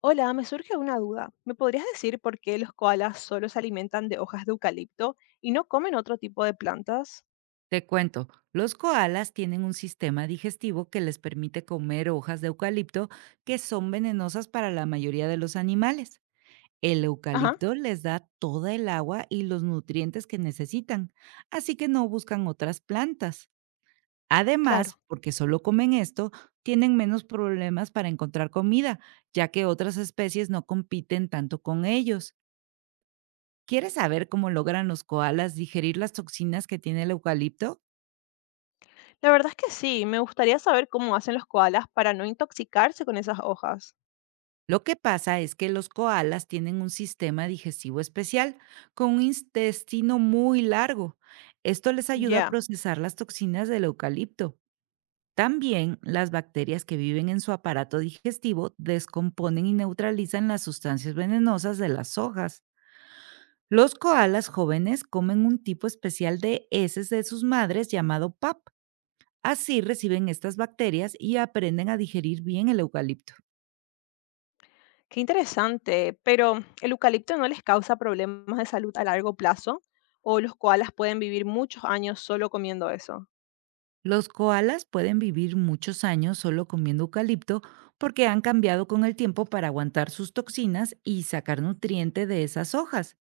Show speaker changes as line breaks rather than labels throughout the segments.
Hola, me surge una duda. ¿Me podrías decir por qué los koalas solo se alimentan de hojas de eucalipto y no comen otro tipo de plantas?
Te cuento, los koalas tienen un sistema digestivo que les permite comer hojas de eucalipto que son venenosas para la mayoría de los animales. El
Ajá,
eucalipto les da toda el agua y los nutrientes que necesitan, así que no buscan otras plantas. Además,
claro.
porque solo comen esto, tienen menos problemas para encontrar comida, ya que otras especies no compiten tanto con ellos. ¿Quieres saber cómo logran los koalas digerir las toxinas que tiene el eucalipto?
La verdad es que sí, me gustaría saber cómo hacen los koalas para no intoxicarse con esas hojas.
Lo que pasa es que los koalas tienen un sistema digestivo especial, con un intestino muy largo. Esto les ayuda a
Ya,
procesar las toxinas del eucalipto. También las bacterias que viven en su aparato digestivo descomponen y neutralizan las sustancias venenosas de las hojas. Los koalas jóvenes comen un tipo especial de heces de sus madres llamado PAP. Así reciben estas bacterias y aprenden a digerir bien el eucalipto.
qué interesante. Pero, ¿el eucalipto no les causa problemas de salud a largo plazo? ¿O los koalas pueden vivir muchos años solo comiendo eso?
Los koalas pueden vivir muchos años solo comiendo eucalipto porque han cambiado con el tiempo para aguantar sus toxinas y sacar nutrientes de esas hojas.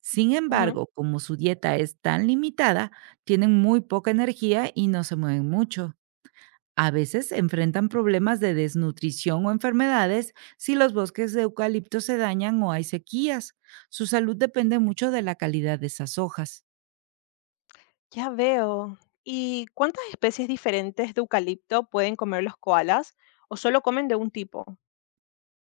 Sin
Ujú.
embargo, como su dieta es tan limitada, tienen muy poca energía y no se mueven mucho. A veces enfrentan problemas de desnutrición o enfermedades si los bosques de eucalipto se dañan o hay sequías. Su salud depende mucho de la calidad de esas hojas.
Ya veo. ¿Y cuántas especies diferentes de eucalipto pueden comer los koalas? ¿O solo comen de un tipo?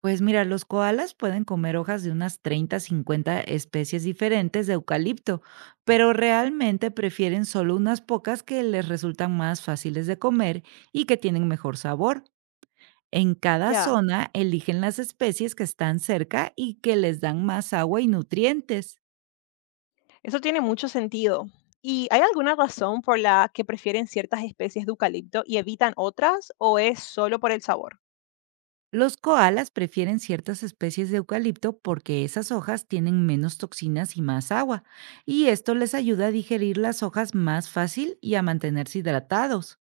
Pues mira, los koalas pueden comer hojas de unas 30 a 50 especies diferentes de eucalipto, pero realmente prefieren solo unas pocas que les resultan más fáciles de comer y que tienen mejor sabor. En cada
Ya,
zona eligen las especies que están cerca y que les dan más agua y nutrientes.
eso tiene mucho sentido. ¿Y hay alguna razón por la que prefieren ciertas especies de eucalipto y evitan otras, o es solo por el sabor?
Los koalas prefieren ciertas especies de eucalipto porque esas hojas tienen menos toxinas y más agua, y esto les ayuda a digerir las hojas más fácil y a mantenerse hidratados.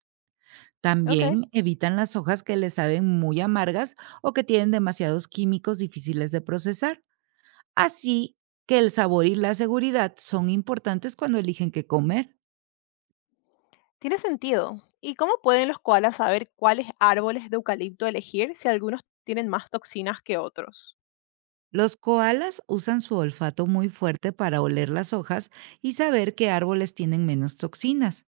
Ok,
También evitan las hojas que les saben muy amargas o que tienen demasiados químicos difíciles de procesar. Así que el sabor y la seguridad son importantes cuando eligen qué comer.
tiene sentido. ¿Y cómo pueden los koalas saber cuáles árboles de eucalipto elegir si algunos tienen más toxinas que otros?
Los koalas usan su olfato muy fuerte para oler las hojas y saber qué árboles tienen menos toxinas.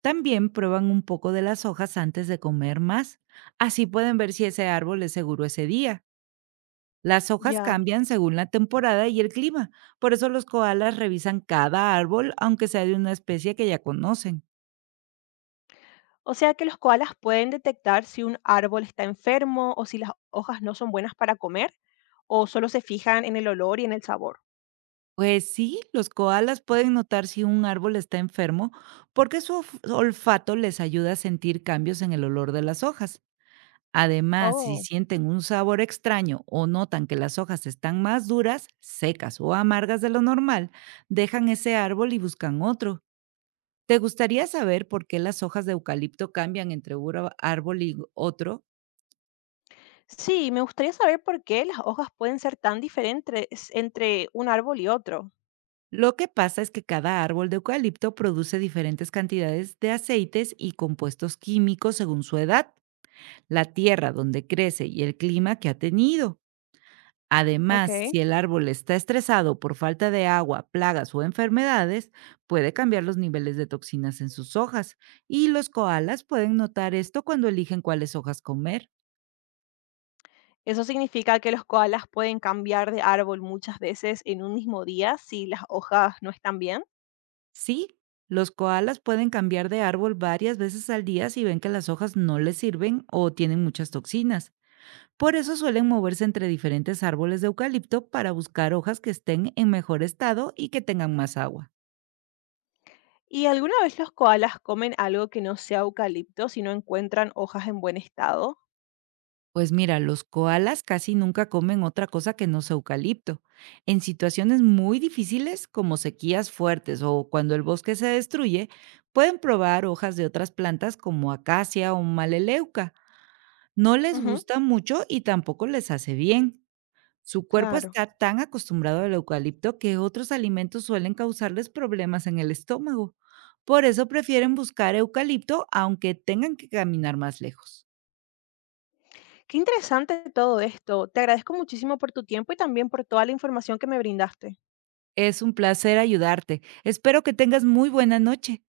También prueban un poco de las hojas antes de comer más. Así pueden ver si ese árbol es seguro ese día. Las hojas
Ya.
cambian según la temporada y el clima, por eso los koalas revisan cada árbol, aunque sea de una especie que ya conocen.
O sea que los koalas pueden detectar si un árbol está enfermo o si las hojas no son buenas para comer, o solo se fijan en el olor y en el sabor.
Pues sí, los koalas pueden notar si un árbol está enfermo porque su olfato les ayuda a sentir cambios en el olor de las hojas. Además, si
Oh.
sienten un sabor extraño o notan que las hojas están más duras, secas o amargas de lo normal, dejan ese árbol y buscan otro. ¿Te gustaría saber por qué las hojas de eucalipto cambian entre un árbol y otro?
Sí, me gustaría saber por qué las hojas pueden ser tan diferentes entre un árbol y otro.
Lo que pasa es que cada árbol de eucalipto produce diferentes cantidades de aceites y compuestos químicos según su edad, la tierra donde crece y el clima que ha tenido.
Ok.
Además, si el árbol está estresado por falta de agua, plagas o enfermedades, puede cambiar los niveles de toxinas en sus hojas. Y los koalas pueden notar esto cuando eligen cuáles hojas comer.
Eso significa que los koalas pueden cambiar de árbol muchas veces en un mismo día si las hojas no están bien.
Sí, los koalas pueden cambiar de árbol varias veces al día si ven que las hojas no les sirven o tienen muchas toxinas. Por eso suelen moverse entre diferentes árboles de eucalipto para buscar hojas que estén en mejor estado y que tengan más agua.
¿Y alguna vez los koalas comen algo que no sea eucalipto si no encuentran hojas en buen estado?
Pues mira, los koalas casi nunca comen otra cosa que no sea eucalipto. En situaciones muy difíciles, como sequías fuertes o cuando el bosque se destruye, pueden probar hojas de otras plantas como acacia o maleleuca. No les
Ujú.
gusta mucho y tampoco les hace bien. Su cuerpo
Claro.
está tan acostumbrado al eucalipto que otros alimentos suelen causarles problemas en el estómago. Por eso prefieren buscar eucalipto aunque tengan que caminar más lejos.
Qué interesante todo esto. Te agradezco muchísimo por tu tiempo y también por toda la información que me brindaste.
Es un placer ayudarte. Espero que tengas muy buena noche.